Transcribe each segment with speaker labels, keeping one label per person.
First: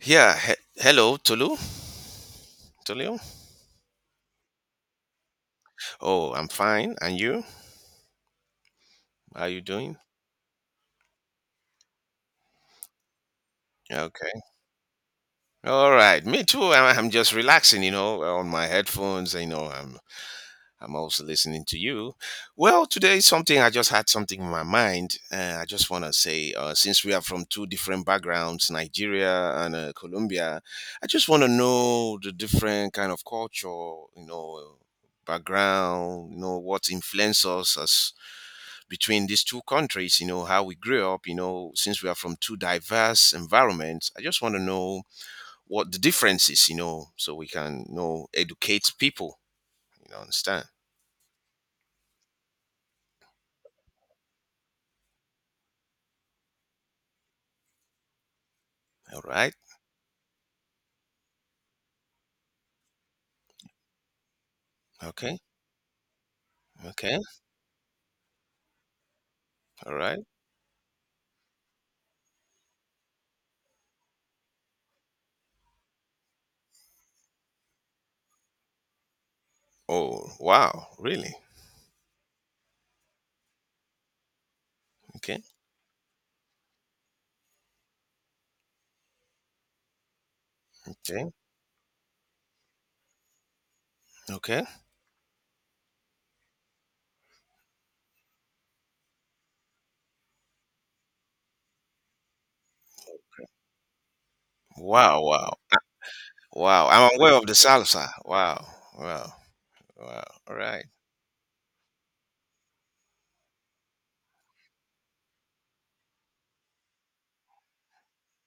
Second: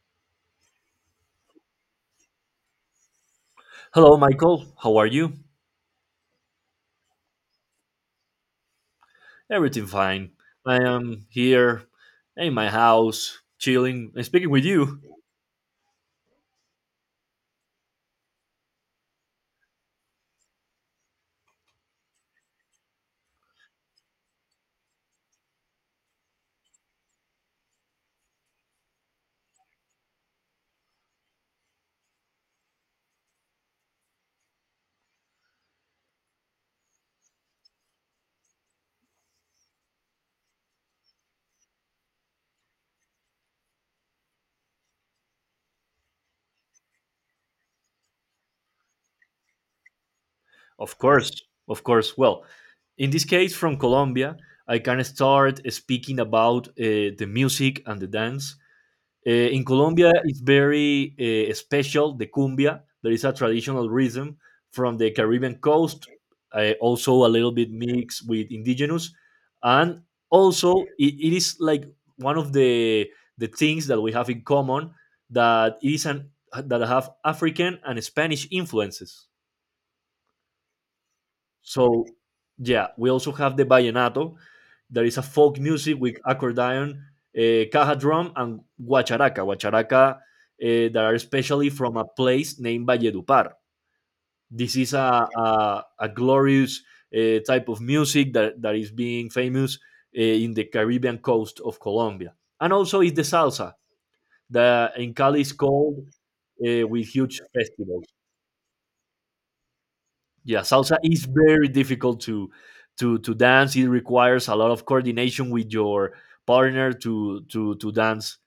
Speaker 1: Yeah. Hello, Tolu. Tolu.
Speaker 2: Hello, Michael. How are you?
Speaker 1: Oh, I'm fine. And you? How you
Speaker 2: Everything
Speaker 1: doing?
Speaker 2: fine. I am here in my house, chilling and
Speaker 1: Okay.
Speaker 2: speaking with you.
Speaker 1: All right. Me too. I'm just relaxing, you know, on my headphones. I'm also listening to you. Well, today is something. I just had something in my mind. I just want to say, since we are from two different backgrounds, Nigeria and Colombia, I just want to know the different kind of culture, you know, background, you know, what influences us between these two countries, you know, how we grew up, you know, since we are from two diverse environments. I just want to know what the difference is, you know, so we can you know educate people, you know, understand.
Speaker 2: Of course, of course. Well, in this case, from Colombia, I can start speaking about the music and the dance.
Speaker 1: All right.
Speaker 2: In Colombia, it's very special, the cumbia. There is a traditional rhythm from the
Speaker 1: Okay.
Speaker 2: Caribbean coast, also
Speaker 1: Okay.
Speaker 2: a little bit mixed with indigenous.
Speaker 1: All
Speaker 2: And
Speaker 1: right.
Speaker 2: also, it is like one of the things that we have in common, that it that have African and Spanish influences.
Speaker 1: Oh, wow. Really?
Speaker 2: So yeah, we also have the vallenato. There is a
Speaker 1: Okay.
Speaker 2: folk music with accordion, caja drum, and guacharaca. That are
Speaker 1: Okay.
Speaker 2: especially from a place named Valledupar.
Speaker 1: Okay.
Speaker 2: This is a glorious type of music that is being famous in the Caribbean coast of Colombia. And also is the salsa that in
Speaker 1: Wow.
Speaker 2: Cali is
Speaker 1: Wow.
Speaker 2: called
Speaker 1: Wow.
Speaker 2: with
Speaker 1: I'm aware
Speaker 2: huge
Speaker 1: of the
Speaker 2: festivals.
Speaker 1: salsa. Wow. Wow. Wow. All
Speaker 2: Yeah,
Speaker 1: right.
Speaker 2: salsa is very difficult to dance. It requires a lot of coordination with your partner to dance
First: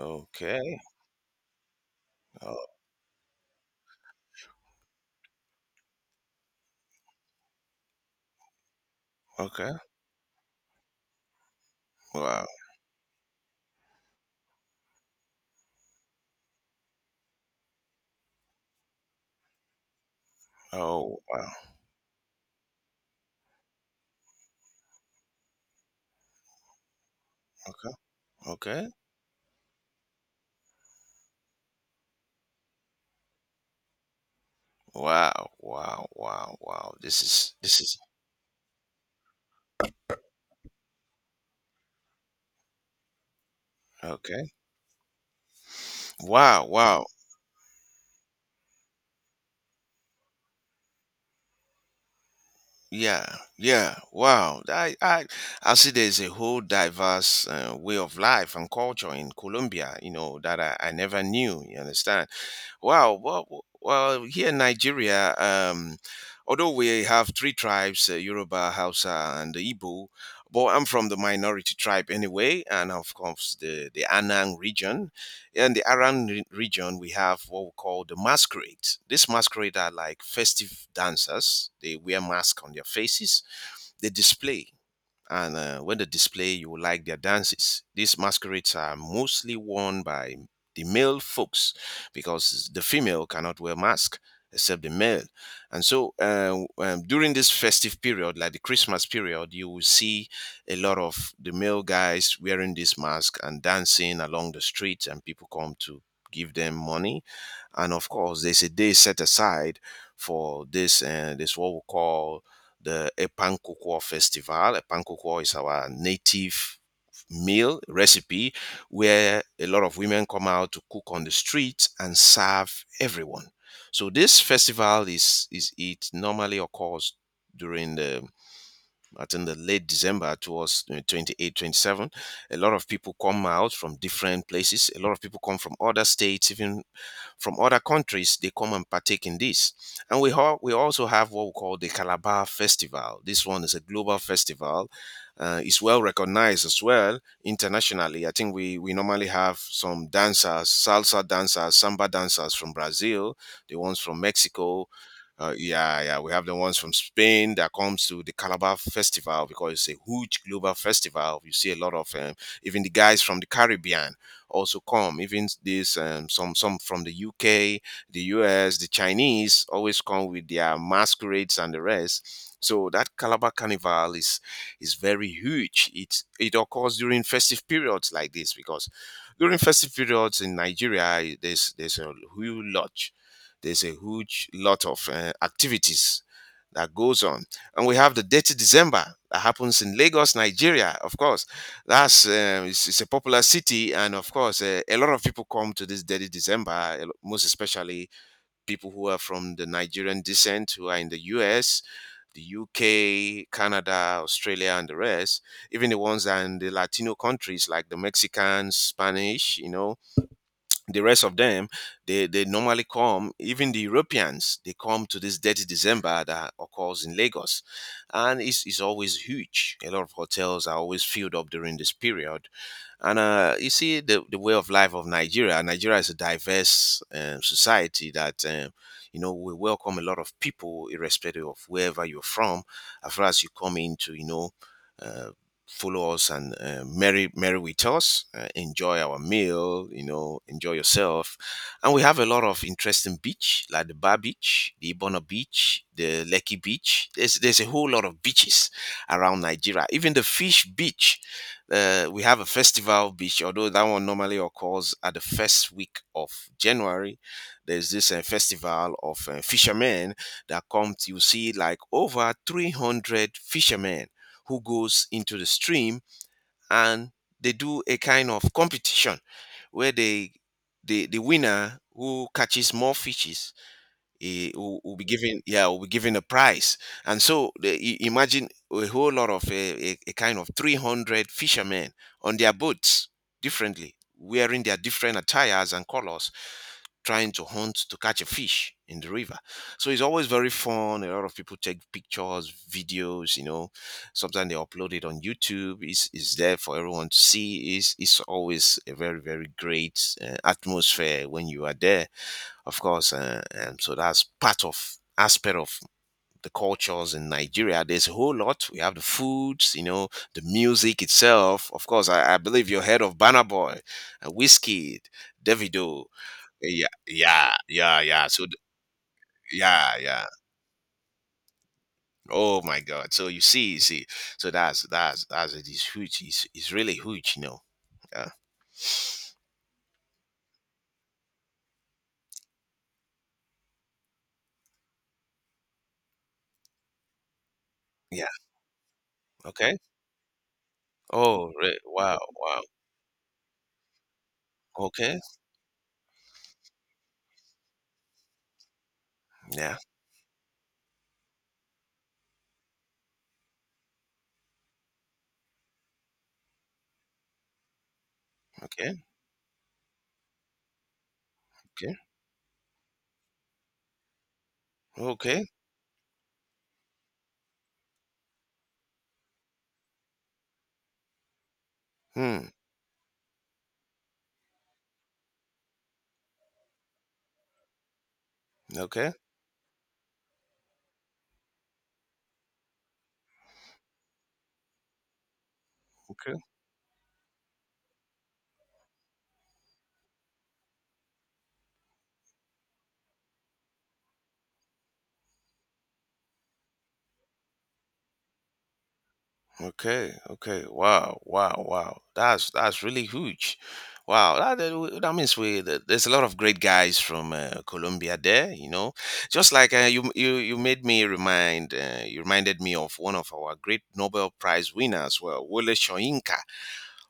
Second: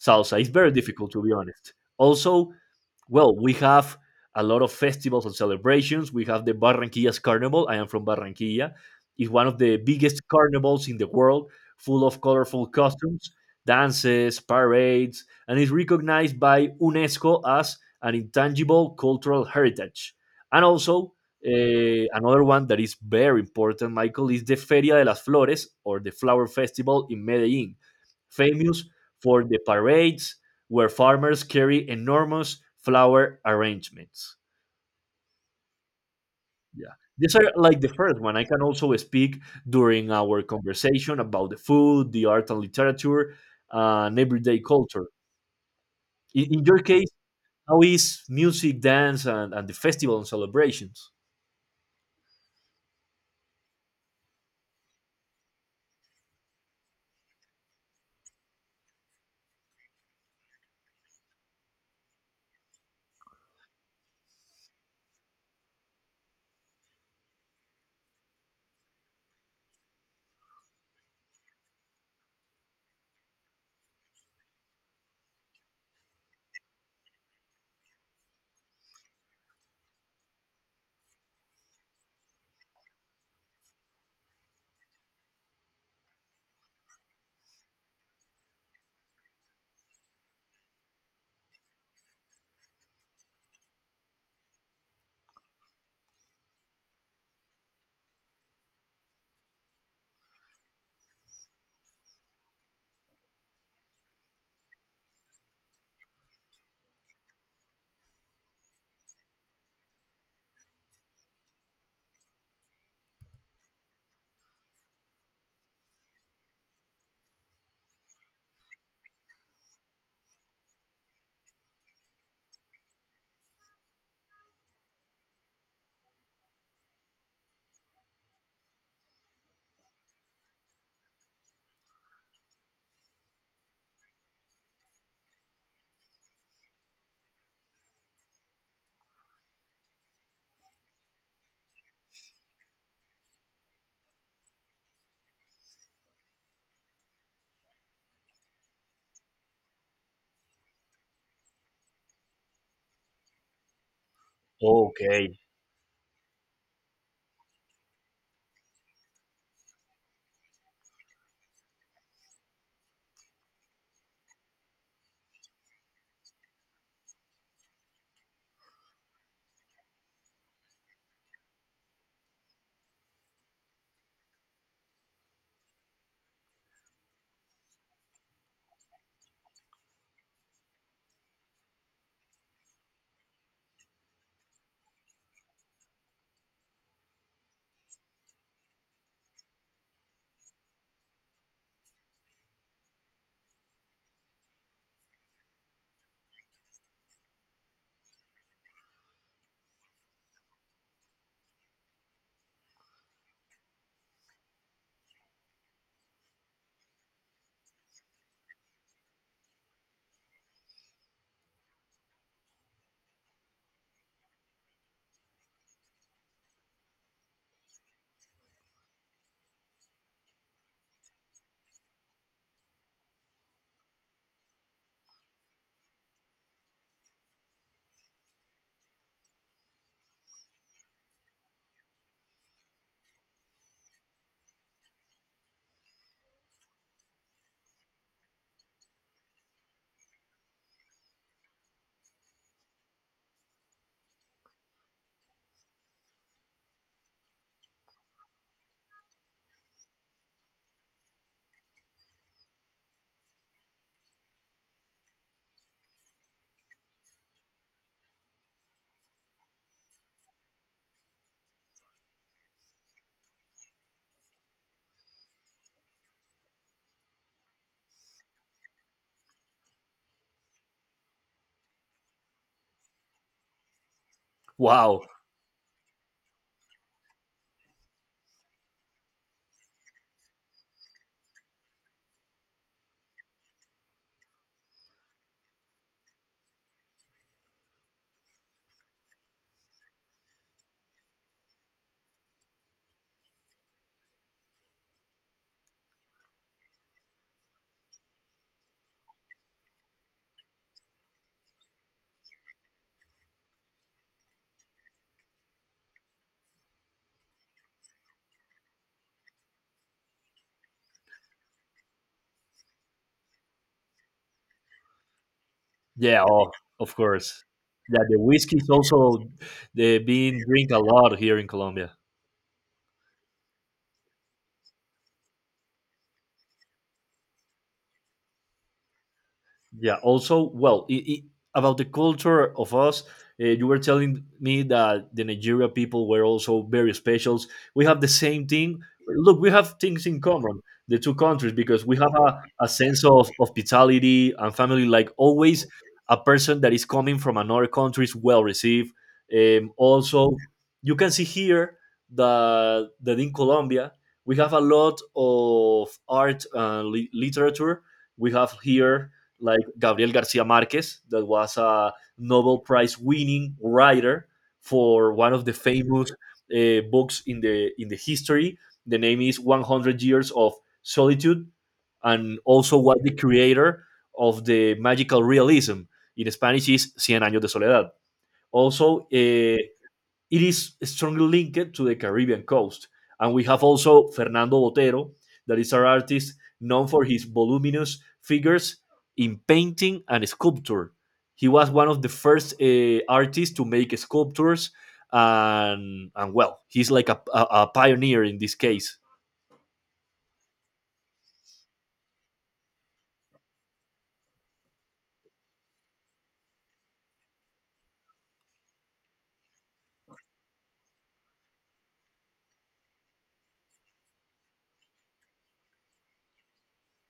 Speaker 2: salsa. It's very difficult to be honest. Also,
Speaker 1: Oh,
Speaker 2: well, we have a lot of festivals and celebrations. We have the Barranquillas Carnival. I am from Barranquilla. It's one of
Speaker 1: okay.
Speaker 2: the biggest carnivals in the world, full of
Speaker 1: Wow.
Speaker 2: colorful costumes, dances, parades, and is recognized by UNESCO as an intangible cultural heritage. And also,
Speaker 1: Oh, wow.
Speaker 2: another one that is very important, Michael, is the Feria de las Flores or the Flower Festival in Medellin,
Speaker 1: Okay.
Speaker 2: famous
Speaker 1: Okay.
Speaker 2: for the parades, where farmers carry enormous flower arrangements.
Speaker 1: Wow. Wow. Wow.
Speaker 2: Yeah.
Speaker 1: Wow.
Speaker 2: These are like the first one. I can also speak during our conversation about the food, the art and literature, and
Speaker 1: Okay.
Speaker 2: everyday culture. In,
Speaker 1: Wow.
Speaker 2: in your
Speaker 1: Wow.
Speaker 2: case, how is music, dance, and the festival and celebrations?
Speaker 1: Yeah. Yeah. Wow. I I see there's a whole diverse way of life and culture in Colombia. You know that I never knew. You understand? Wow. Well, here in Nigeria, although we have three tribes, Yoruba, Hausa, and the Igbo, but I'm from the minority tribe anyway, and of course the Anang region. In the Anang region, we have what we call the masquerades. These masquerades are like festive dancers. They wear masks on their faces. They display and when they display you like their dances. These masquerades are mostly worn by the male folks because the female cannot wear mask except the male. And so during this festive period, like the Christmas period, you will see a lot of the male guys wearing this mask and dancing along the streets, and people come to give them money. And of course, there's a day set aside for this what we call the Epang Cocoa Festival. Epang Cocoa is our native meal recipe where a lot of women come out to cook on the streets and serve everyone. So this festival is it normally occurs during the I think the late December towards 28, 27. A lot of people come out from different places. A lot of people come from other states, even from other countries. They come and partake in this. And we also have what we call the Calabar Festival. This one is a global festival. It's well recognized as well internationally. I think we normally have some dancers, salsa dancers, samba dancers from Brazil, the ones from Mexico,
Speaker 2: Okay.
Speaker 1: yeah, we have the ones from Spain that comes to the Calabar Festival because it's a huge global festival. You see a lot of even the guys from the Caribbean also come. Even this some from the UK, the US, the Chinese always come with their masquerades and the rest. So that Calabar Carnival is very huge. It occurs during festive periods like this because during festive periods in Nigeria, there's a huge lot of activities that goes on, and we have the Dirty December that happens in Lagos, Nigeria. Of course, it's a popular city, and of course, a lot of people come to this Dirty December, most especially people who are from the Nigerian descent who are in the U.S., the UK, Canada, Australia, and the rest, even the ones that are in the Latino countries like the Mexicans, Spanish, you know, the rest of them they normally come. Even the europeans, they come to this Dirty December that occurs in Lagos, and it's always huge. A lot of hotels are always filled up during this period, and you see the way of life of Nigeria. Nigeria is a diverse society that, you know, we welcome a lot of people, irrespective of wherever you're from, as far as you come in to, you know, uh, follow us and merry, merry with us, enjoy our meal, you know, enjoy yourself. And we have a lot of interesting beach, like the Bar Beach, the Ibona Beach, the Lekki Beach. There's a whole lot of beaches around Nigeria. Even the Fish Beach, we have a festival beach, although that one normally occurs at the first week of January. There's this festival of fishermen that come. To, you see, like over 300 fishermen who goes into the stream and they do a kind of competition where the winner who catches more fishes he will
Speaker 2: Wow.
Speaker 1: be given, yeah, will be given a prize. And so imagine a whole lot of a kind of 300 fishermen on their boats, differently wearing their different attires and colors, trying to hunt to catch a fish in the river. So it's always very fun. A lot of people take pictures, videos, you know, sometimes they upload it on YouTube. It's there for everyone to see. It's always a very, very great atmosphere when you are there, of course. And so that's part of aspect of the cultures in Nigeria. There's a whole lot. We have the foods, you know, the music itself. Of course, I believe you heard of Banner Boy, Whiskey, Davido.
Speaker 2: Yeah. Oh,
Speaker 1: Yeah,
Speaker 2: of course.
Speaker 1: yeah, yeah,
Speaker 2: Yeah. The
Speaker 1: yeah. So.
Speaker 2: whiskey is also
Speaker 1: Yeah,
Speaker 2: the,
Speaker 1: yeah.
Speaker 2: being drink a lot here in Colombia.
Speaker 1: Oh my God! So you see, you see. So that's it, is huge. It's really huge, you know. Yeah,
Speaker 2: Yeah. Also, well, I about the culture of us, you were telling me that the Nigeria people were also very specials. We have the
Speaker 1: yeah.
Speaker 2: same thing. Look, we
Speaker 1: Okay.
Speaker 2: have things in common, the two
Speaker 1: Oh,
Speaker 2: countries, because we have
Speaker 1: wow, wow.
Speaker 2: a sense of hospitality and family. Like
Speaker 1: Okay.
Speaker 2: always, a person that is coming from another country is well received.
Speaker 1: Yeah.
Speaker 2: Also, you can see here that in Colombia, we have a lot of art and li- literature we have
Speaker 1: Okay.
Speaker 2: here, like Gabriel Garcia Marquez, that was a
Speaker 1: Okay.
Speaker 2: Nobel Prize winning writer for one of
Speaker 1: Okay.
Speaker 2: the famous books in the history. The name is 100 Years of Solitude, and
Speaker 1: Hmm.
Speaker 2: also was the creator of the magical realism. In Spanish is Cien años de soledad. Also,
Speaker 1: Okay.
Speaker 2: it is strongly linked to the Caribbean coast. And we have also Fernando Botero, that is an
Speaker 1: Okay.
Speaker 2: artist known for his voluminous figures in painting and sculpture. He was one of the first artists to make sculptures, and well, he's like a pioneer in this case.
Speaker 1: Okay. Okay. Wow. Wow. Wow. That's really huge. Wow. That means we that there's a lot of great guys from Colombia there. You know, just like you made me remind, you reminded me of one of our great Nobel Prize winners, well, Wole Soyinka.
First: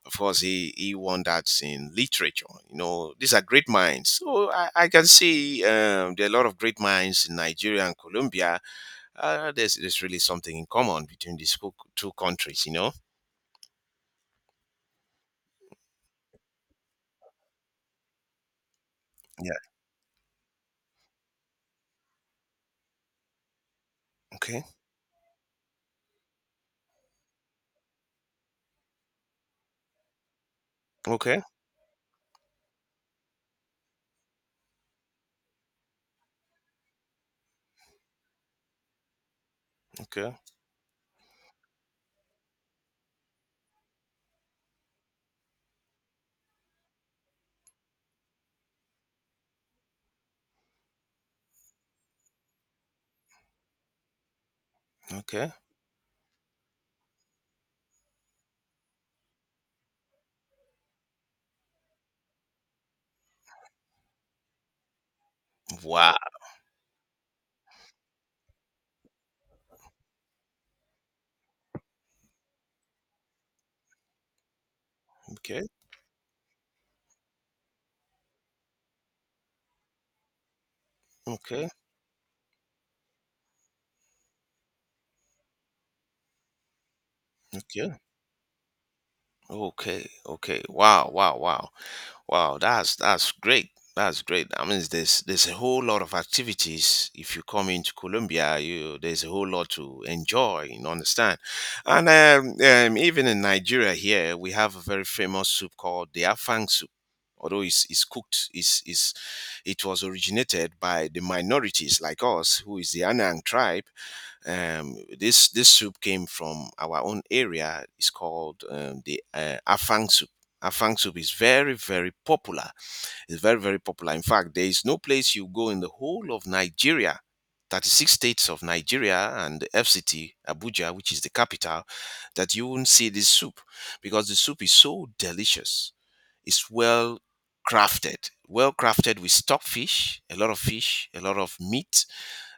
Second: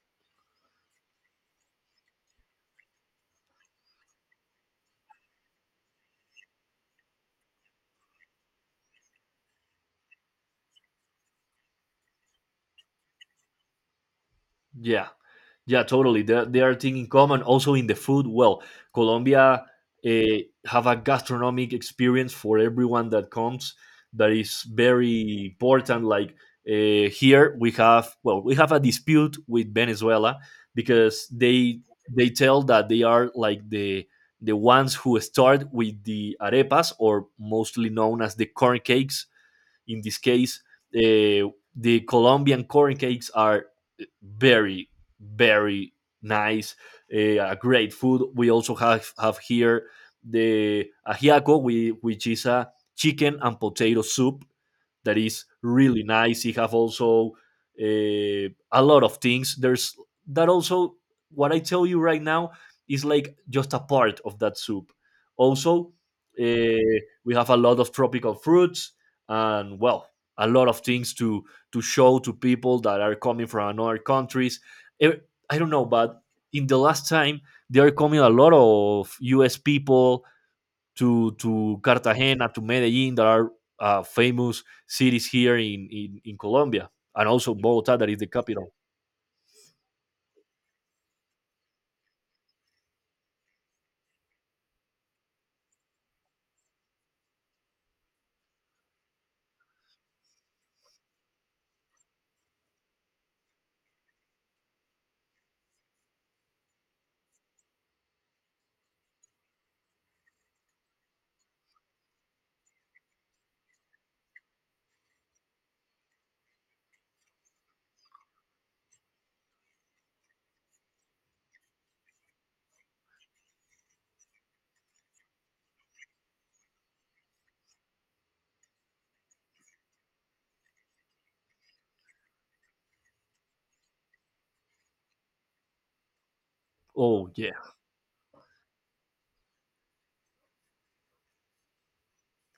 Speaker 1: Of course, he won that in literature. You know, these are great minds. So I can see there are a lot of great minds in Nigeria and Colombia. There's really something in common between these two countries, you know.
Speaker 2: Yeah. Yeah, totally. There are things in common. Also in the food, well,
Speaker 1: Yeah.
Speaker 2: Colombia have a gastronomic experience for everyone that comes, that is
Speaker 1: Okay.
Speaker 2: very important. Like here, we have, well, we have a dispute with Venezuela because
Speaker 1: Okay.
Speaker 2: they tell that they are like the ones who start with the arepas or mostly known as the corn cakes in this
Speaker 1: Okay.
Speaker 2: case, uh, the Colombian corn cakes are very, very nice, a great food. We also have here the ajiaco, which is a chicken and potato soup that is
Speaker 1: Okay.
Speaker 2: really nice. You have also a lot of things. There's that also what I tell you right now is like just a part of that soup. Also,
Speaker 1: Wow.
Speaker 2: uh, we have a lot of tropical fruits and, well, a lot of things to show to people that are coming from another countries. Eh, I
Speaker 1: Okay.
Speaker 2: don't know, but in the last time they are coming a lot of U.S. people to
Speaker 1: Okay.
Speaker 2: to Cartagena, to Medellin, that are famous cities here in Colombia, and also Bogota,
Speaker 1: Okay.
Speaker 2: that is the capital.
Speaker 1: Okay. Okay. Wow. Wow. Wow. Wow, that's great. That's great. I mean, there's a whole lot of activities. If you come into Colombia, you, there's a whole lot to enjoy and understand. And even in Nigeria here, we have a very famous soup called the Afang soup. Although it's cooked, it's, it was originated by the minorities like us, who is the Anang tribe. This soup came from our own area. It's called the afang soup. Afang soup is very, very popular. It's very, very popular. In fact, there is no place you go in the whole of Nigeria, 36 states of Nigeria and the FCT Abuja, which is the capital, that you won't see this soup, because the soup is so delicious. It's well
Speaker 2: Oh yeah,
Speaker 1: crafted, well crafted with stock fish, a lot of fish, a lot of meat,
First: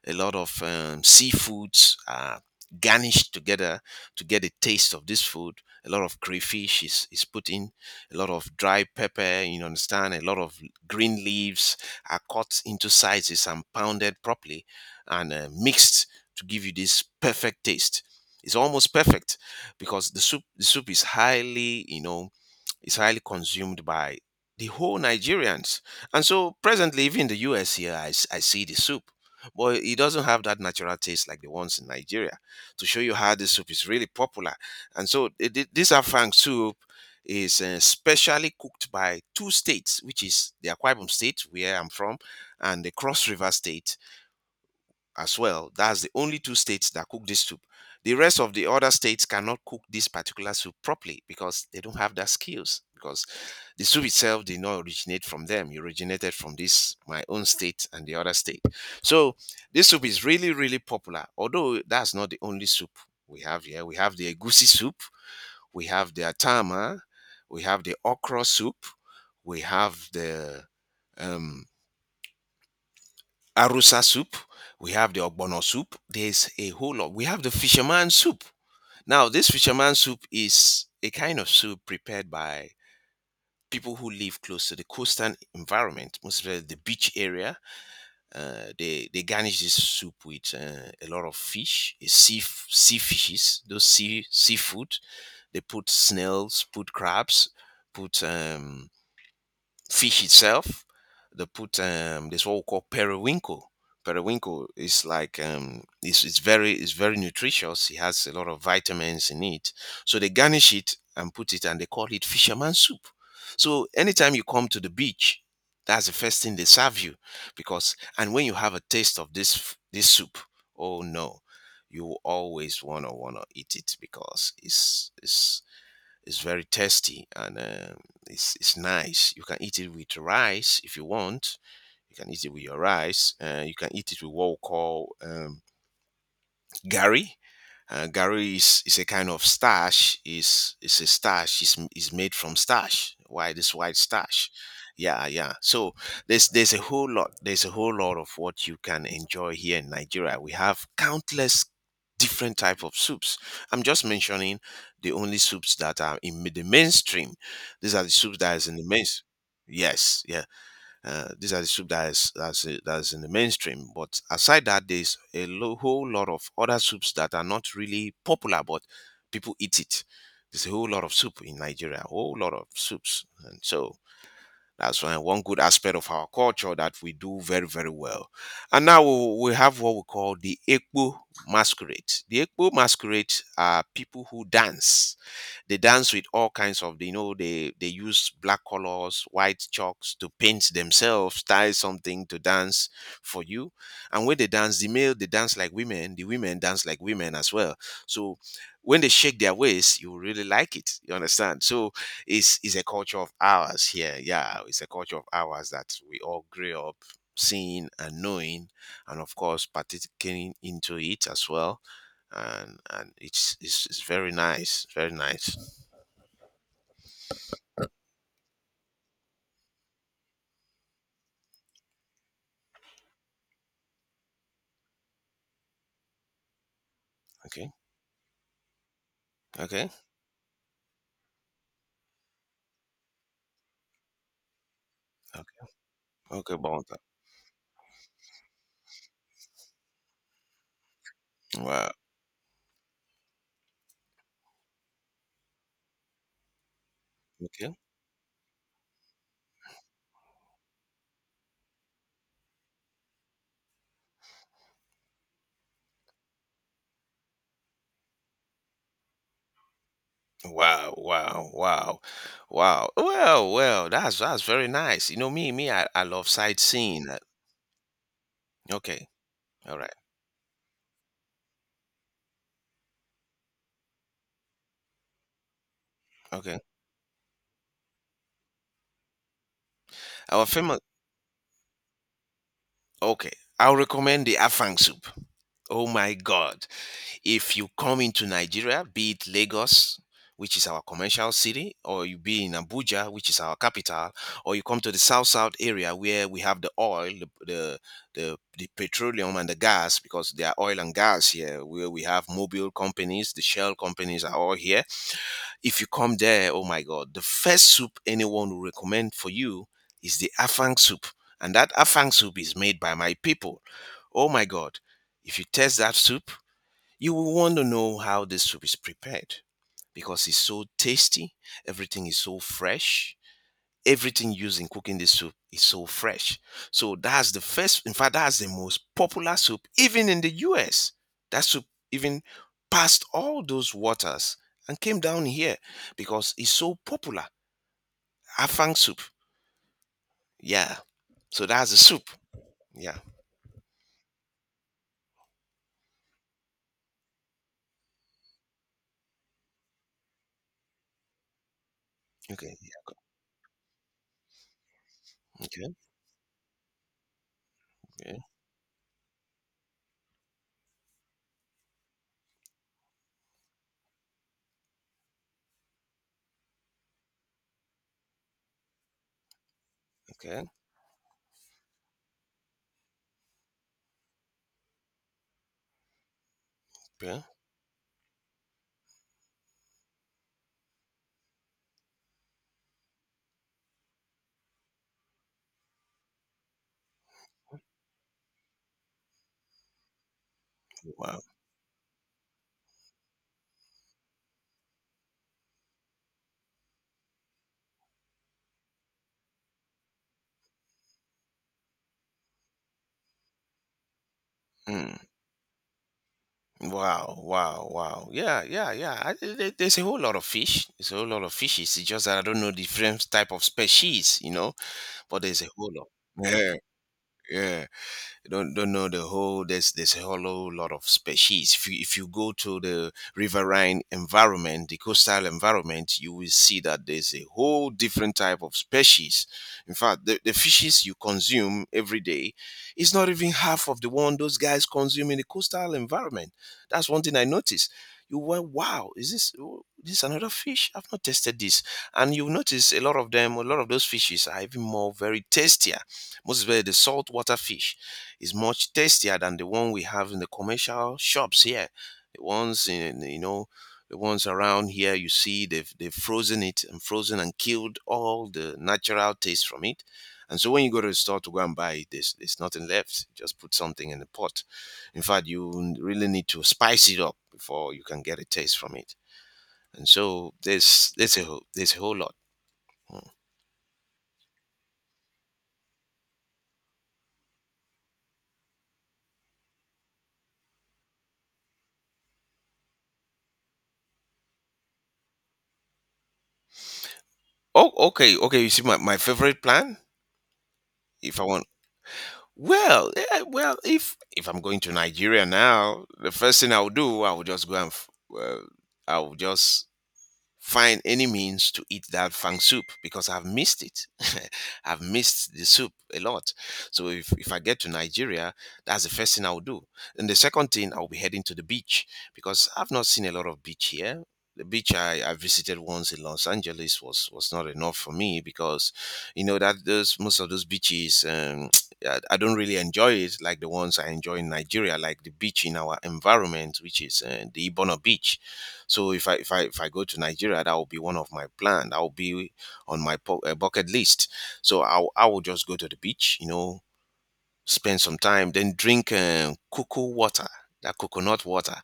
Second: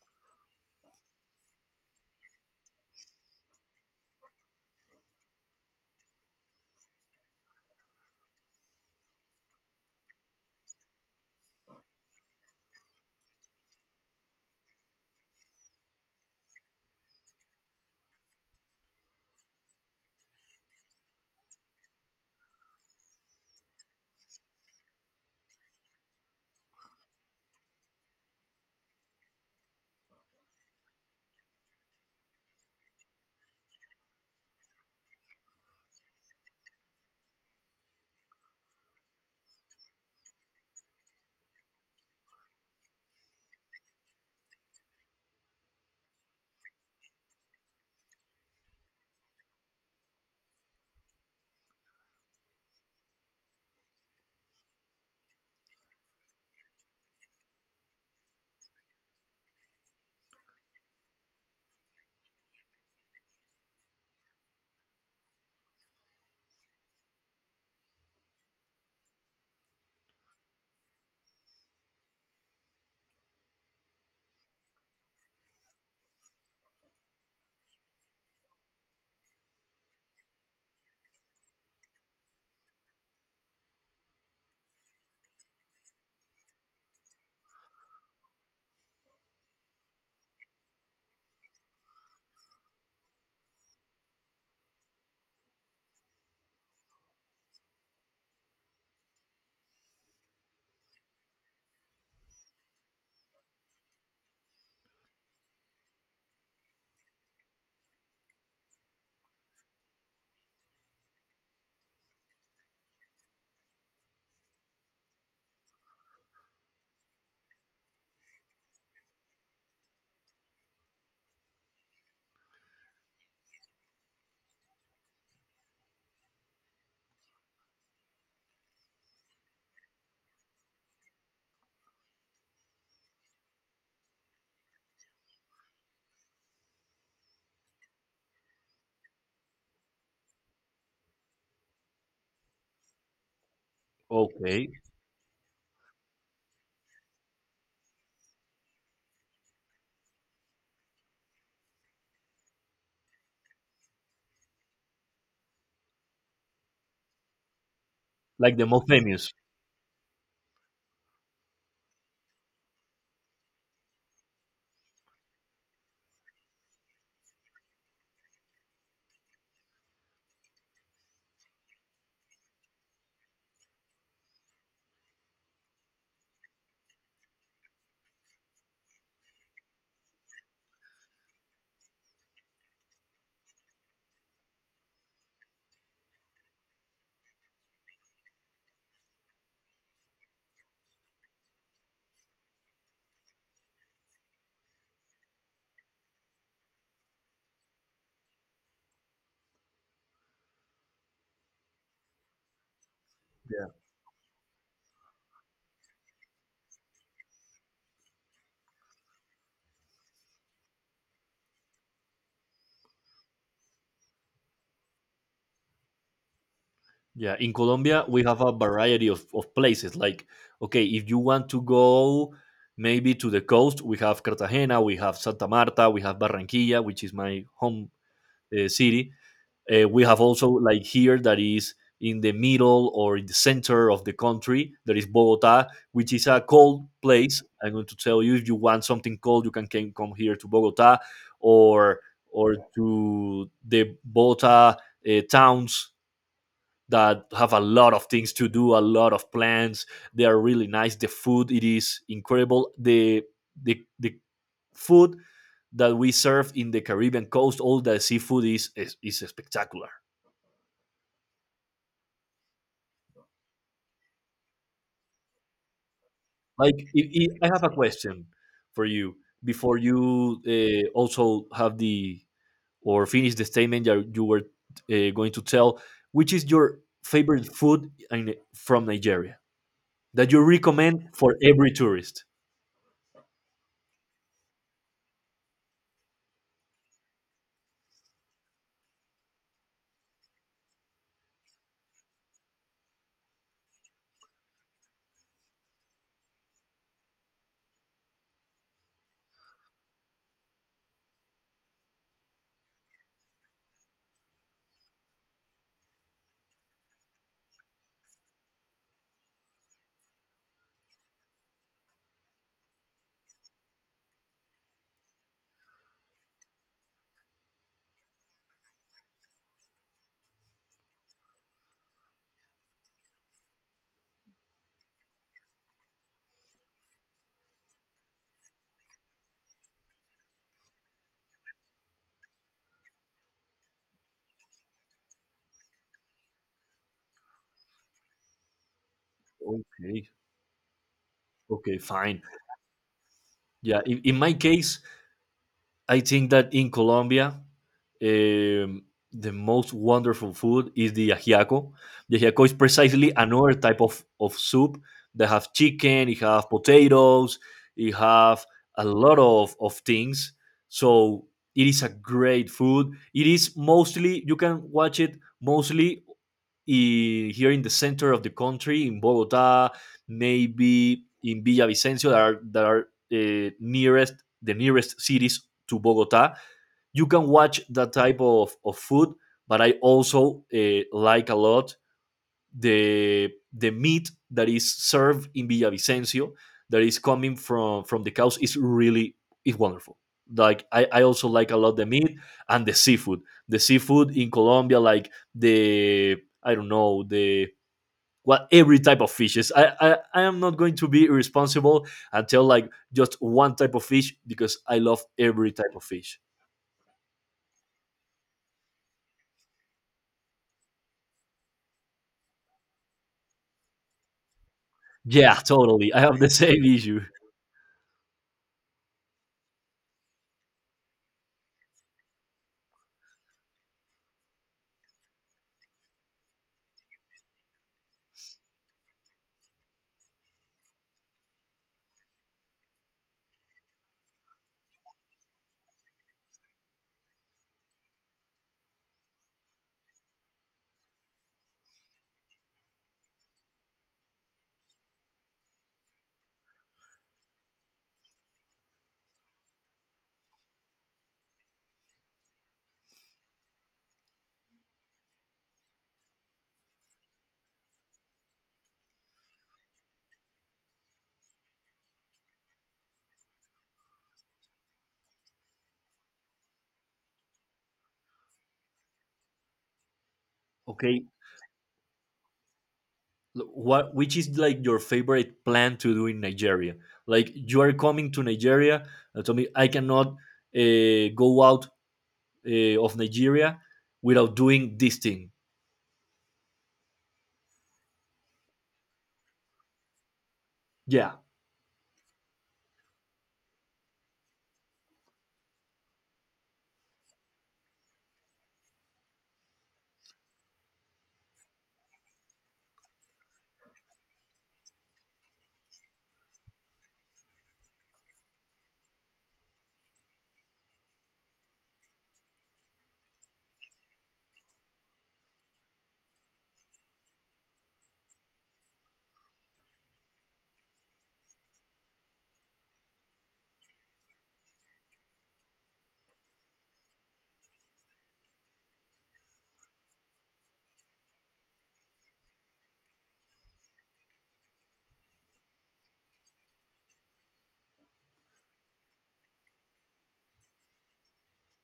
Speaker 1: a lot of seafoods are garnished together to get a taste of this food. A lot of crayfish is put in, a lot of dry pepper, you understand, a lot of green leaves are cut into sizes and pounded properly and mixed to give you this perfect taste. It's almost perfect because the soup is highly, you know, is highly consumed by the whole Nigerians. And so presently, even in the US here, I see the soup. But it doesn't have that natural taste like the ones in Nigeria. To show you how this soup is really popular. And so this afang soup is specially cooked by two states, which is the Akwa Ibom state where I'm from, and the Cross River state, as well. That's the only two states that cook this soup. The rest of the other states cannot cook this particular soup properly because they don't have that skills. Because the soup itself did not originate from them; it originated from this my own state and the other state. So this soup is really, really popular. Although that's not the only soup we have here. We have the egusi soup, we have the atama, we have the okra soup, we have the um, Arusa soup. We have the ogbono soup. There's a whole lot. We have the fisherman soup. Now, this fisherman soup is a kind of soup prepared by people who live close to the coastal environment, mostly the beach area. They garnish this soup with a lot of fish, eh, sea fishes, those seafood. They put snails, put crabs, put fish itself. They put this what we call periwinkle. Periwinkle is like it's very nutritious. It has a lot of vitamins in it. So they garnish it and put it, and they call it fisherman soup. So anytime you come to the beach, that's the first thing they serve you, because and when you have a taste of this soup, oh no, you will always wanna eat it because it's very tasty and it's nice. You can eat it with rice if you want. You can eat it with your rice. You can eat it with what we call Gary. Gary is a kind of starch. Is a starch. Is made from starch. Why this white starch?
Speaker 2: okay,
Speaker 1: Yeah, yeah. So there's a whole lot. There's a whole lot of what you can enjoy here in Nigeria. We have countless different type of soups. I'm just mentioning the only soups that are in the mainstream. These are the soups that
Speaker 2: like the
Speaker 1: is in the
Speaker 2: most
Speaker 1: main.
Speaker 2: famous.
Speaker 1: Yes, yeah. These are the soup that's in the mainstream. But aside that, there's a whole lot of other soups that are not really popular, but people eat it. There's a whole lot of soup in Nigeria, a whole lot of soups, and so that's one good aspect of our culture that we do very, very well. And now we have what we call the Ekpo masquerade. The Ekpo masquerade are people who dance they dance with all kinds of, you know, they use black colors, white chalks to paint themselves, tie something to dance for you. And when they dance, the male, they dance like women, the women dance like women as well. So when they shake their waist, you really like it, you understand. So it's a culture of
Speaker 2: Yeah,
Speaker 1: ours here, yeah. It's a culture of ours that we all grew up seeing and knowing, and of course participating into it as well. And it's very nice, very nice.
Speaker 2: yeah. In Colombia, we have a variety of places. Like okay, if you want to go maybe to the coast, we have Cartagena, we have Santa Marta, we have Barranquilla, which is my
Speaker 1: Okay,
Speaker 2: home city.
Speaker 1: okay,
Speaker 2: We have also like here that is in the middle or in the center of the country. There is Bogota,
Speaker 1: okay,
Speaker 2: which is a
Speaker 1: okay,
Speaker 2: cold
Speaker 1: Bonta.
Speaker 2: place. I'm going to tell you, if you want something cold, you can came, come here to Bogota
Speaker 1: Wow.
Speaker 2: or to the Bogota towns that have a
Speaker 1: Okay.
Speaker 2: lot of things to do, a lot of plans. They are really nice. The food it is incredible. The food that we serve in the Caribbean coast, all the seafood is spectacular.
Speaker 1: Wow. Wow. Wow. Wow. Well. Well. That's very nice. You know me. Me. I love
Speaker 2: Like,
Speaker 1: sightseeing.
Speaker 2: if I have a question for
Speaker 1: Okay.
Speaker 2: you
Speaker 1: All
Speaker 2: before
Speaker 1: right.
Speaker 2: you also have the or finish the statement that you were going to tell, which is
Speaker 1: Okay.
Speaker 2: your favorite food in, from Nigeria that you
Speaker 1: Our famous.
Speaker 2: recommend for every tourist?
Speaker 1: Okay. I'll recommend the afang soup. Oh my God. If you come into Nigeria, be it Lagos, which is our commercial city, or you be in Abuja, which is our capital, or you come to the south south area where we have the oil, the petroleum and the gas, because there are oil and gas here, where we have mobile companies, the shell companies are all here. If you come there, oh my God, the first soup anyone will recommend for you is the afang soup. And that afang soup is made by my people. Oh my God. If you taste that soup, you will want to know how this soup is prepared because it's so tasty. Everything is so fresh. Everything used in cooking this soup is so fresh. So that's the first, in fact, that's the most popular soup even in the US. That soup even passed all those waters and came down here because it's so popular. Afang soup.
Speaker 2: Okay,
Speaker 1: Yeah. So that's the
Speaker 2: okay,
Speaker 1: soup.
Speaker 2: fine.
Speaker 1: Yeah.
Speaker 2: Yeah, in my case, I think that in Colombia, um, the most wonderful food is the ajiaco. The ajiaco is
Speaker 1: Okay.
Speaker 2: precisely another type of soup that have
Speaker 1: Okay.
Speaker 2: chicken, it have potatoes, it
Speaker 1: Okay.
Speaker 2: have a lot of things. So it is a great food. It is mostly you can watch it mostly here in the center of the country, in Bogota,
Speaker 1: Okay.
Speaker 2: maybe in Villavicencio, that are uh, nearest nearest cities to Bogota. You
Speaker 1: Okay.
Speaker 2: can watch that type of food, but I also like a lot the meat that is served in Villavicencio that is coming from the cows is really is wonderful. Like I
Speaker 1: Wow.
Speaker 2: also like a lot the meat and the seafood. The seafood in Colombia, like the I don't know the what every type of fishes. I am not going to be irresponsible and tell like just one type of fish, because I
Speaker 1: Mm.
Speaker 2: love every type of fish.
Speaker 1: Wow, wow, wow. Yeah, yeah, yeah. There's a whole lot of fish. There's a whole lot of fishes. It's just that I don't know the different type of species, but
Speaker 2: Yeah,
Speaker 1: there's a whole lot.
Speaker 2: totally. I have the
Speaker 1: Yeah,
Speaker 2: same issue.
Speaker 1: yeah, don't know the whole. There's a whole lot of species. If you go to the riverine environment, the coastal environment, you will see that there's a whole different type of species. In fact, the fishes you consume every day is not even half of the one those guys consume in the coastal environment. That's one thing I noticed. You went, wow, is this, oh, this another fish? I've not tasted this. And you notice a lot of them, a lot of those fishes are even more very tastier, most especially the saltwater fish is much tastier than the one we have in the commercial shops here. The ones in, you know, the ones around here, you see, they've frozen it and frozen and killed all the natural taste from it. And so when you go to the store to go and buy it, there's nothing left. Just put something in the pot. In fact, you really need to spice it up before you can get a taste from it. And so
Speaker 2: Okay,
Speaker 1: there's a whole lot. Mm.
Speaker 2: what, which is like your favorite plan to do in Nigeria? Like, you are coming to Nigeria and tell me, I cannot go out of Nigeria without doing this thing.
Speaker 1: Oh, okay, okay. You see, my favorite plan,
Speaker 2: Yeah,
Speaker 1: if I want. Well, yeah, well, if I'm going to Nigeria now, the first thing I'll do, I'll just go and uh, I'll just find any means to eat that fang soup because I've missed it. I've missed the soup a lot. So if I get to Nigeria, that's the first thing I'll do. And the second thing, I'll be heading to the beach because I've not seen a lot of beach here. The beach I visited once in Los Angeles was not enough for me because, you know, that those most of those beaches, I don't really enjoy it. So if I go to Nigeria, that will be one of my plan. That will be on my bucket list. So I will just go to the beach, you know, spend some time, then drink cocoa water, that coconut water,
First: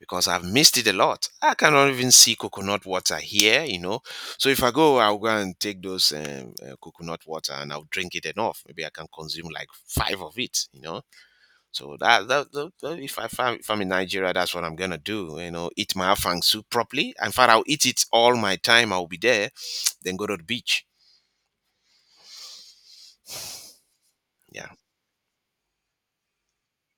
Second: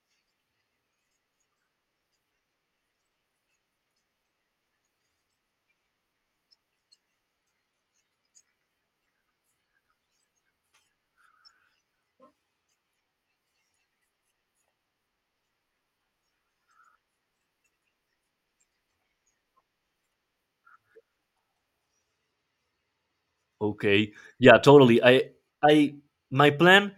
Speaker 1: because I've missed it a lot. I cannot even see coconut water here, you know. So if I go, I'll go and take those coconut water and I'll drink it enough. Maybe I can consume like five of it, you know. So if I'm in Nigeria, that's what I'm gonna do. You know, eat my afang soup properly. In fact, I'll eat it all my time. I'll be there, then go to the beach.
Speaker 2: okay, yeah,
Speaker 1: Yeah.
Speaker 2: totally. I my plan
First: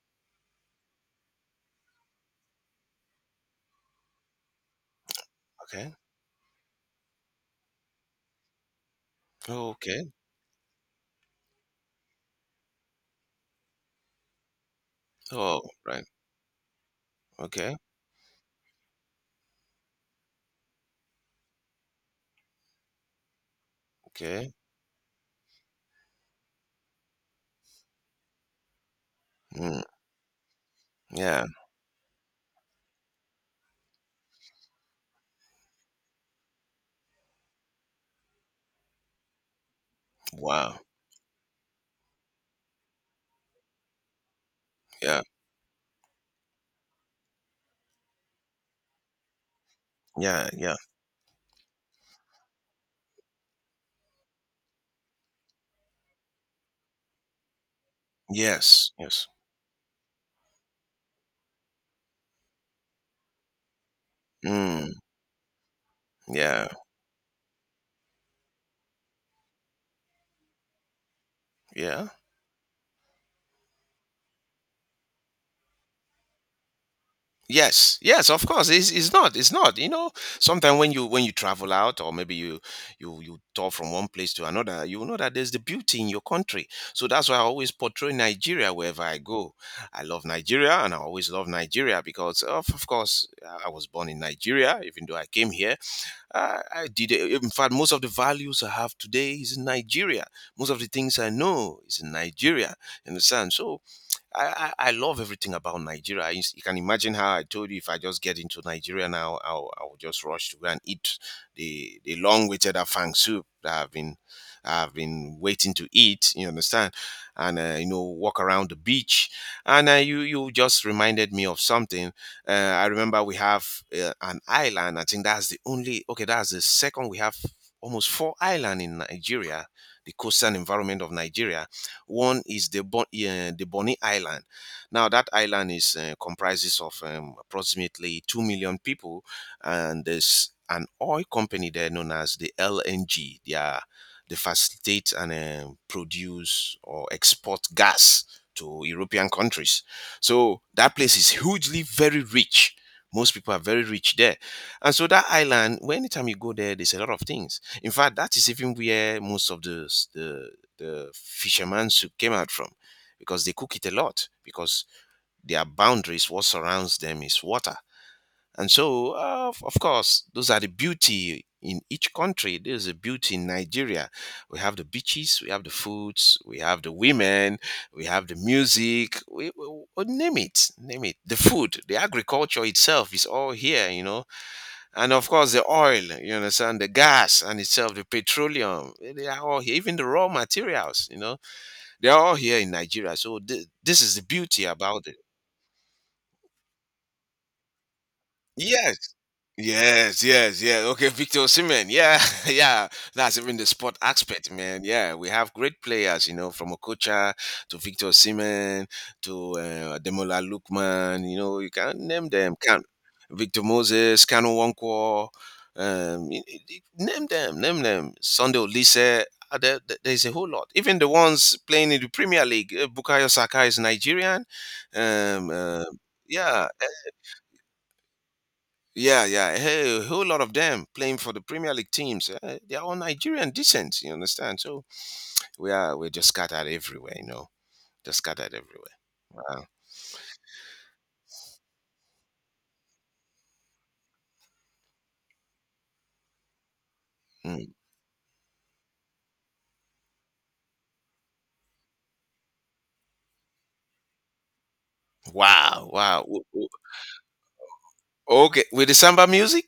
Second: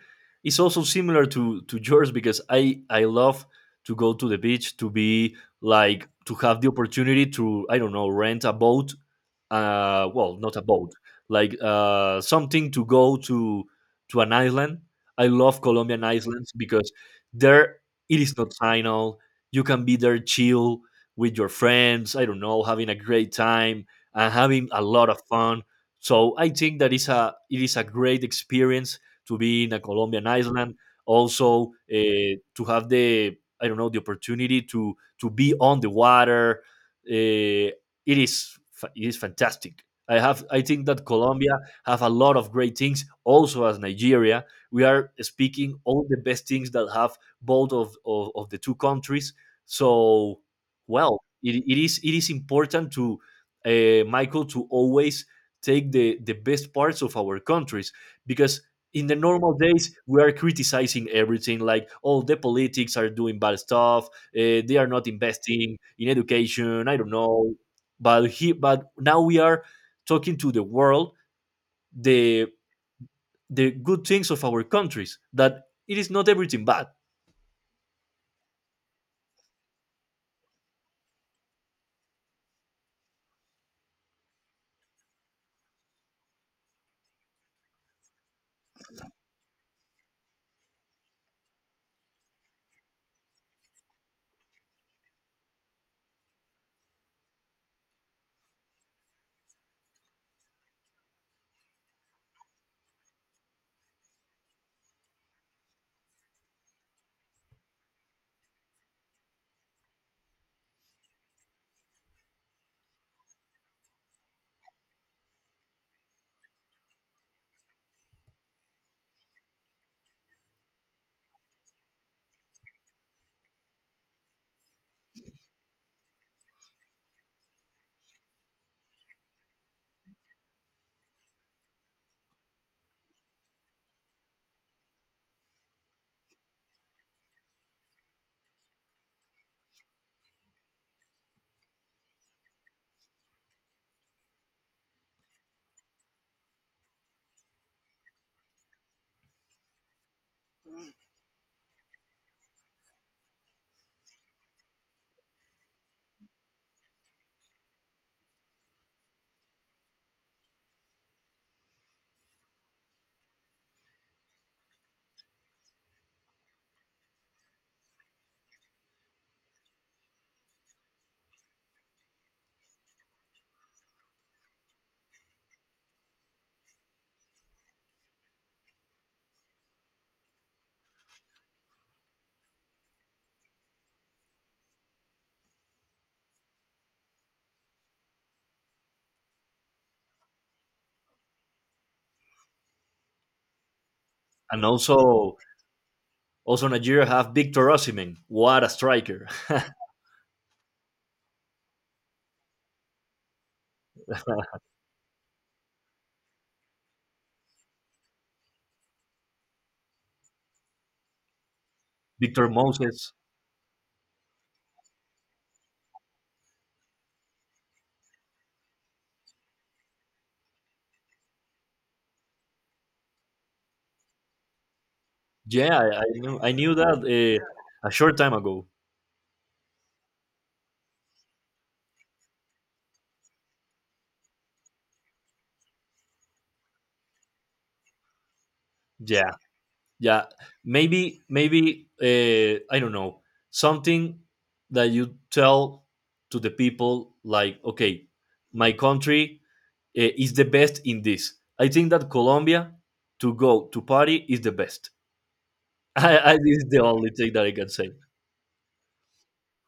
Speaker 2: is also similar to yours, because I love to go to the beach, to be
Speaker 1: Okay.
Speaker 2: like to have the opportunity to, I don't know, rent a boat.
Speaker 1: Oh, okay.
Speaker 2: Well, not a boat, like, uh, something to go to an island. I love
Speaker 1: Oh, right.
Speaker 2: Colombian islands, because
Speaker 1: Okay.
Speaker 2: there it is not final, you can be there, chill with your friends, I don't know, having a great time and
Speaker 1: Okay.
Speaker 2: having a lot of fun. So I think that is a, it is a great experience to be in a
Speaker 1: Mm,
Speaker 2: Colombian island.
Speaker 1: yeah.
Speaker 2: Also, to have the, I don't know, the opportunity to be on the water. uh, it is fantastic. I have, I
Speaker 1: Wow.
Speaker 2: think that Colombia have a lot of great things. Also as Nigeria, we are
Speaker 1: Yeah.
Speaker 2: speaking all the best things that have both of the two countries. So,
Speaker 1: Yeah. Yeah.
Speaker 2: well, it is, it is important to, Michael, to always take the best parts of our countries, because
Speaker 1: Yes.
Speaker 2: in the
Speaker 1: Yes.
Speaker 2: normal days we are criticizing everything, like, oh, the politics are doing bad stuff, they are
Speaker 1: Mm,
Speaker 2: not investing in
Speaker 1: yeah.
Speaker 2: education, I don't know, but he, but now we are talking to the world
Speaker 1: Yeah.
Speaker 2: the the good things of our countries, that it is not everything bad.
Speaker 1: Yes, yes, of course. It's not. It's not. You know, sometimes when you travel out, or maybe you tour from one place to another, you know that there's the beauty in your country. So that's why I always portray Nigeria wherever I go. I love Nigeria, and I always love Nigeria because, of course, I was born in Nigeria. Even though I came here, I did. In fact, most of the values I have today is in Nigeria. Most of the things I know is in Nigeria. You understand? So I love everything about Nigeria. You can imagine how I told you if I just get into Nigeria now, I'll just rush to go and eat the long-awaited afang soup that I've been waiting to eat. You understand? And walk around the beach. And you just reminded me of something. I remember we have an island. I think that's the only. Okay, that's the second. We have almost four island in Nigeria, the coastal environment of Nigeria. One is the Bonny Island. Now that island is comprises of approximately 2 million people, and there's an oil company there known as the LNG. They facilitate and produce or export gas to European countries. So that place is hugely very rich. Most people are very rich there. And so that island, when anytime you go there, there's a lot of things. In fact, that is even where most of the the fishermen who came out from, because they cook it a lot because their boundaries, what surrounds them is water. And so of course, those are the beauty in each country. There's a beauty in Nigeria. We have the beaches, we have the foods, we have the women, we have the music, name it, name it, the food, the agriculture itself is all here, you know. And of course the oil, you understand, the gas and itself, the petroleum, they are all here, even the raw materials, you know, they're all here in Nigeria. So this is the beauty
Speaker 2: And
Speaker 1: about it.
Speaker 2: also, also Nigeria have Victor Osimhen. What a
Speaker 1: Yeah.
Speaker 2: striker!
Speaker 1: Yes, yes, yeah. Okay, Victor Osimhen. Yeah, yeah. That's even the sport aspect, man. Yeah, we have great players, you know, from Okocha to Victor Osimhen to Demola Lookman. You know, you can name
Speaker 2: Victor
Speaker 1: them. Can
Speaker 2: Moses.
Speaker 1: Victor Moses, Kanu Wonkwo. Name them, name them. Sunday Olise. There's a whole lot. Even the ones playing in the Premier League. Bukayo Saka is Nigerian. Um,
Speaker 2: Yeah,
Speaker 1: uh,
Speaker 2: I knew, I
Speaker 1: yeah,
Speaker 2: knew that a short time ago.
Speaker 1: yeah, yeah. Hey, a whole lot of them playing for the Premier League teams. They are all Nigerian descent, you understand? So we're just scattered everywhere, you know. Just scattered everywhere.
Speaker 2: Yeah,
Speaker 1: Wow.
Speaker 2: yeah. Maybe, maybe, I don't know, something that you tell to the people, like,
Speaker 1: Mm.
Speaker 2: okay, my country is the best in this. I think that Colombia, to go to party is the best.
Speaker 1: Wow, wow.
Speaker 2: I, this is the only thing that I can say.
Speaker 1: Okay, with the samba music,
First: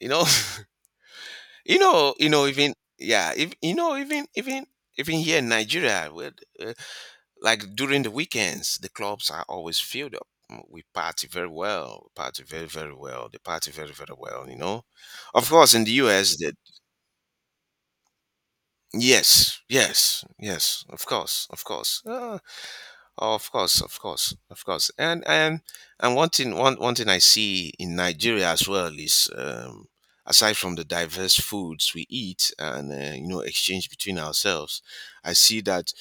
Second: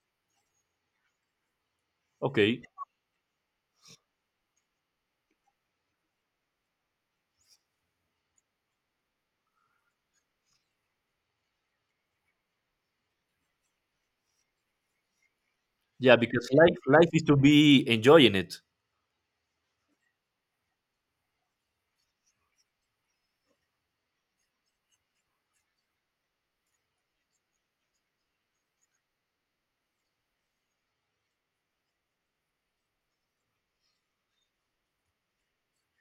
Speaker 1: you know. you know, you know
Speaker 2: Okay,
Speaker 1: even yeah, if you know even even here in Nigeria, where like during the weekends, the clubs are always filled up. Mm, we party very well. We party very, very well. They party very, very well, you know. Of course, in the
Speaker 2: yeah,
Speaker 1: US,
Speaker 2: because
Speaker 1: that
Speaker 2: life, life is to be enjoying it.
Speaker 1: yes, yes, yes, of course, of course, of course, of course, of course. And and one thing, one thing I see in Nigeria as well is, aside from the diverse foods we eat and you know exchange between ourselves, I see that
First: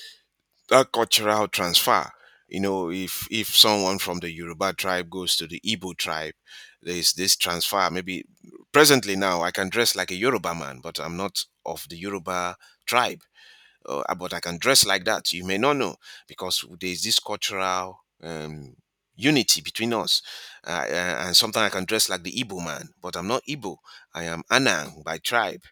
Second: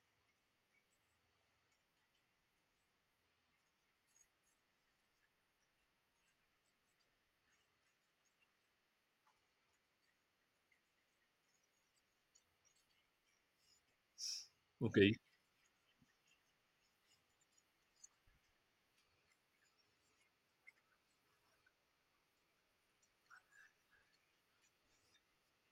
Speaker 1: a cultural transfer. You know, if someone from the Yoruba tribe goes to the Igbo tribe, there's this transfer. Maybe presently now I can dress like a Yoruba man, but I'm not of the Yoruba tribe. "Ah, but I can dress like
Speaker 2: Okay,
Speaker 1: that. You may not know because there's this cultural unity between us. And sometimes I can dress like the Igbo man, but I'm not Igbo. I am Anang by tribe.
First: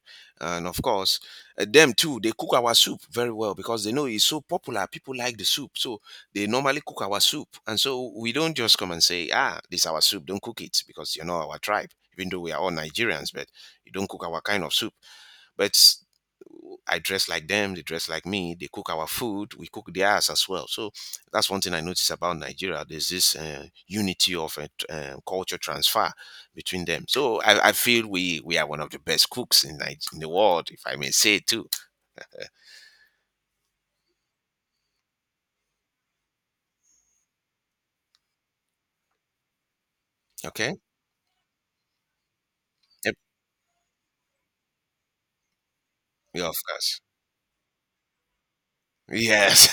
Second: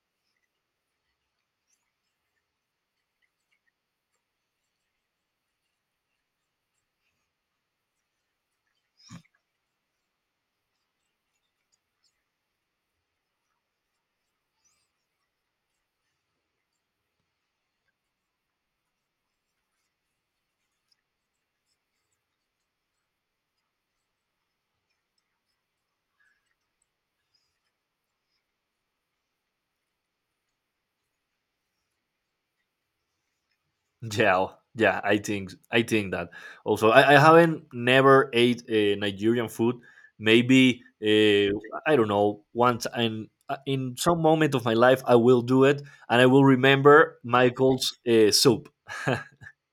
Speaker 1: And of course, them too, they cook our soup very well because they know it's so popular. People like the soup. So they normally cook our soup. And so we don't just come and say, ah, this is our soup, don't cook it because you're not our tribe. Even though we are all Nigerians, but you don't cook our kind of soup. But I dress like them, they dress like me, they cook our food, we cook theirs as well. So that's one thing I noticed about Nigeria. There's this unity of culture transfer between them. So I feel we are one of the best cooks in, in the world, if I may say it too.
Speaker 2: yeah, oh, yeah. I think, I think that also. I haven't never ate Nigerian food.
Speaker 1: Okay?
Speaker 2: Maybe I don't know, once,
Speaker 1: Yep.
Speaker 2: and in some moment of my life, I will do it, and I will
Speaker 1: Yeah, of course.
Speaker 2: remember Michael's soup.
Speaker 1: Yes,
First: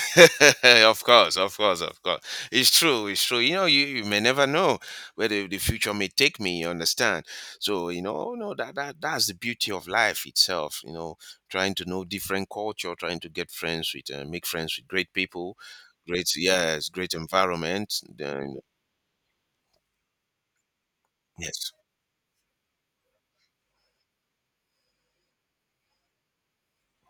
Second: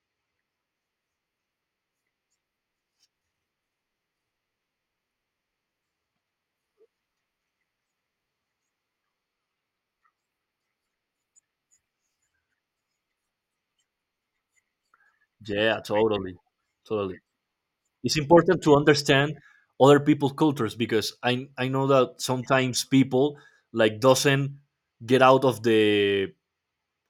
Speaker 1: of course, of course, of course. It's true, it's true. You know, you may never know where the future may take me, you understand? So, you know, oh, no, that's the beauty of life itself, you know, trying to know different culture, trying to get friends with, make friends with great people,
Speaker 2: Yeah,
Speaker 1: great,
Speaker 2: totally,
Speaker 1: yes, great
Speaker 2: totally.
Speaker 1: environment.
Speaker 2: It's
Speaker 1: Then,
Speaker 2: important to understand other people's cultures, because I
Speaker 1: yes.
Speaker 2: know that sometimes people, like, doesn't get out of the,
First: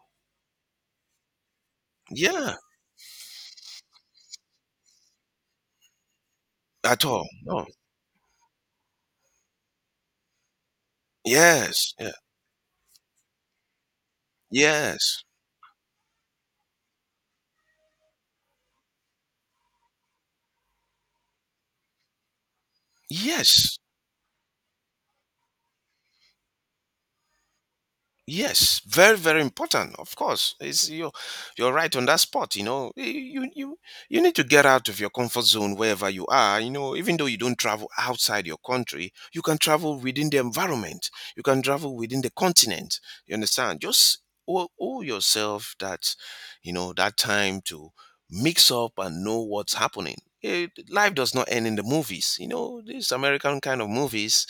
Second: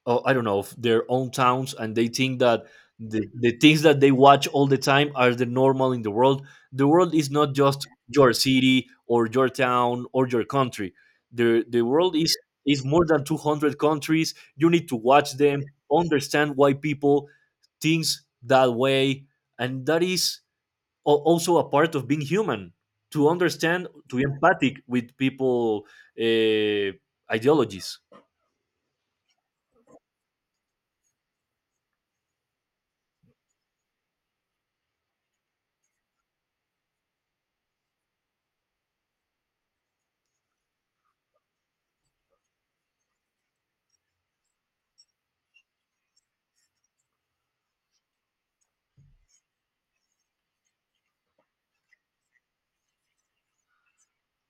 Speaker 2: oh, I don't know, of their own towns, and they think
Speaker 1: Yeah,
Speaker 2: that the things that they watch all the time are the normal in the world. The
Speaker 1: at
Speaker 2: world
Speaker 1: all.
Speaker 2: is not
Speaker 1: No.
Speaker 2: just your city or your town or your country. The
Speaker 1: Yes. Yeah.
Speaker 2: world is more than 200 countries. You need to
Speaker 1: Yes.
Speaker 2: watch them, understand why people thinks that way, and that is also a part of being human, to
Speaker 1: Yes.
Speaker 2: understand, to be empathic with people, uh, ideologies.
Speaker 1: Yes, very very important. Of course, it's you. You're right on that spot. You know, You you need to get out of your comfort zone wherever you are. You know, even though you don't travel outside your country, you can travel within the environment. You can travel within the continent. You understand? Just owe, owe yourself that, you know, that time to mix up and know what's happening. Eh, life does not end in the movies. You know, these American kind of movies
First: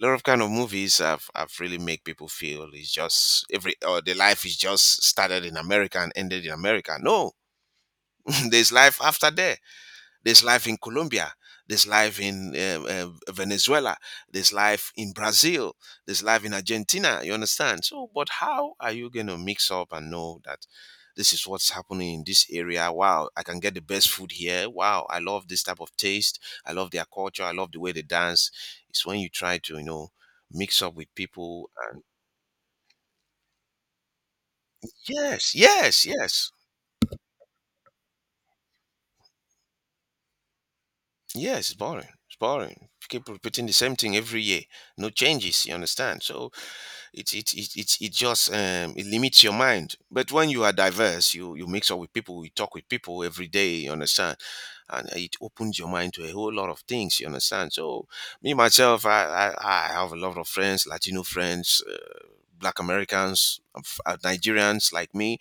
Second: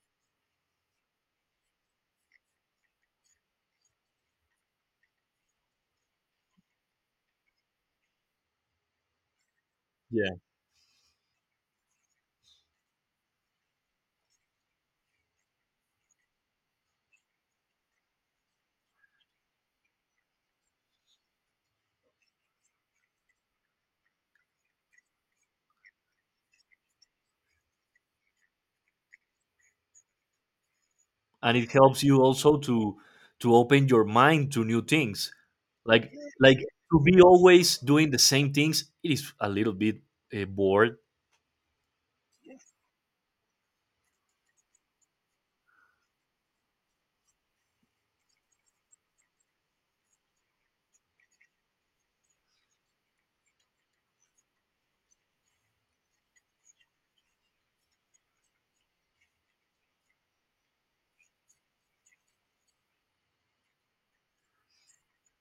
Speaker 1: a lot of kind of movies have really make people feel it's just every or the life is just started in America and ended in America. No, there's life after there.
Speaker 2: Yeah,
Speaker 1: There's life in Colombia. There's life in Venezuela. There's life in Brazil. There's life in Argentina. You understand? So, but how are you going to mix up and know that this is what's happening in this area? Wow, I can get the best food here. Wow, I love this type of taste. I love their culture. I love the way they dance. It's when you try to, you know, mix up with
Speaker 2: and
Speaker 1: people.
Speaker 2: it
Speaker 1: uh,
Speaker 2: helps you also to open your mind to new things,
Speaker 1: Yes, yes,
Speaker 2: like
Speaker 1: yes.
Speaker 2: like, to be always doing the same things it is a little bit bored.
Speaker 1: Yes, it's boring. It's boring. Keep repeating the same thing every year. No changes, you understand? So it just it limits your mind. But when you are diverse, you mix up with people, you talk with people every day. You understand, and it opens your mind to a whole lot of things. You understand. So me myself, I have a lot of friends, Latino friends, Black Americans, Nigerians like me,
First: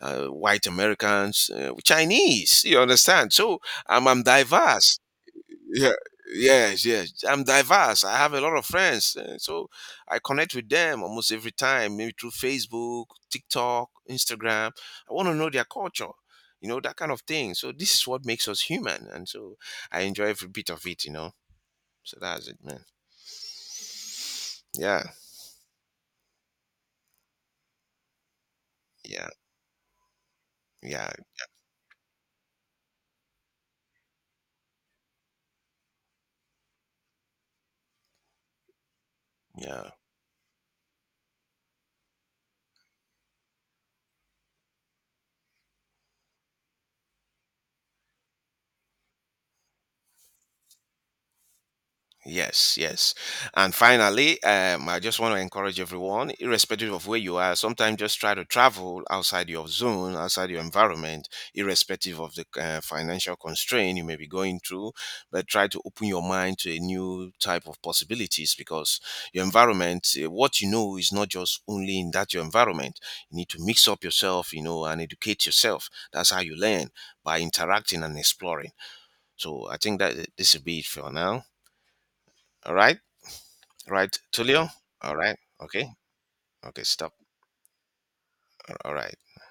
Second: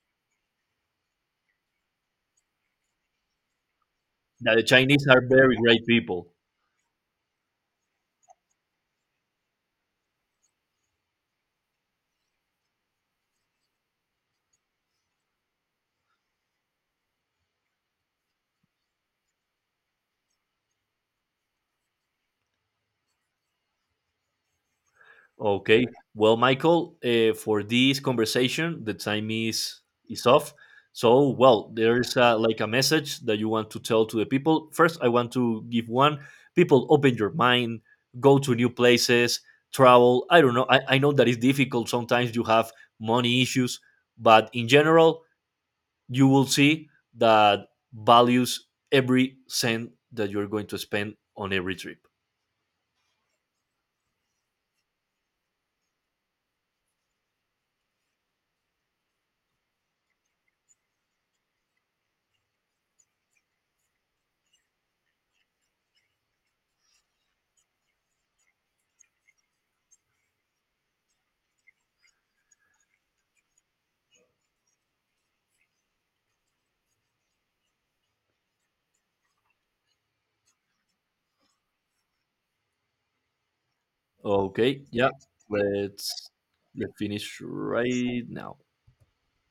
Speaker 1: White Americans, Chinese. You understand. So I'm
Speaker 2: That the
Speaker 1: diverse.
Speaker 2: Chinese are very great
Speaker 1: Yeah,
Speaker 2: people.
Speaker 1: yes, yes. I'm diverse. I have a lot of friends, eh, so I connect with them almost every time, maybe through Facebook, TikTok, Instagram. I want to know their culture, you know, that kind of thing. So this is what makes us human, and so I enjoy every bit of it, you know. So that's it, man. Yeah,
Speaker 2: Okay. Well, Michael, for this conversation, the
Speaker 1: yeah,
Speaker 2: time is off.
Speaker 1: yeah,
Speaker 2: So, well, there's like a message that you want to tell to the people. First, I want to give one: people, open your mind, go to new places,
Speaker 1: yeah.
Speaker 2: travel. I don't know. I know that it's difficult sometimes. You have money issues, but in general, you will see that values every cent that you're going to spend on every trip.
Speaker 1: Yes, yes. And finally, I just want to encourage everyone, irrespective of where you are, sometimes just try to travel outside your zone, outside your environment, irrespective of the financial constraint you may be going through, but try to open your mind to a new type of possibilities because your environment, what you know is not just only in that your environment. You need to mix up yourself, you know, and educate yourself. That's how you learn by interacting and exploring. So I think that this will be it for now. All right right, Tulio?
Speaker 2: Okay, yeah,
Speaker 1: All right. Okay.
Speaker 2: let's
Speaker 1: Okay.
Speaker 2: let's
Speaker 1: Stop.
Speaker 2: finish right now.
Speaker 1: All right.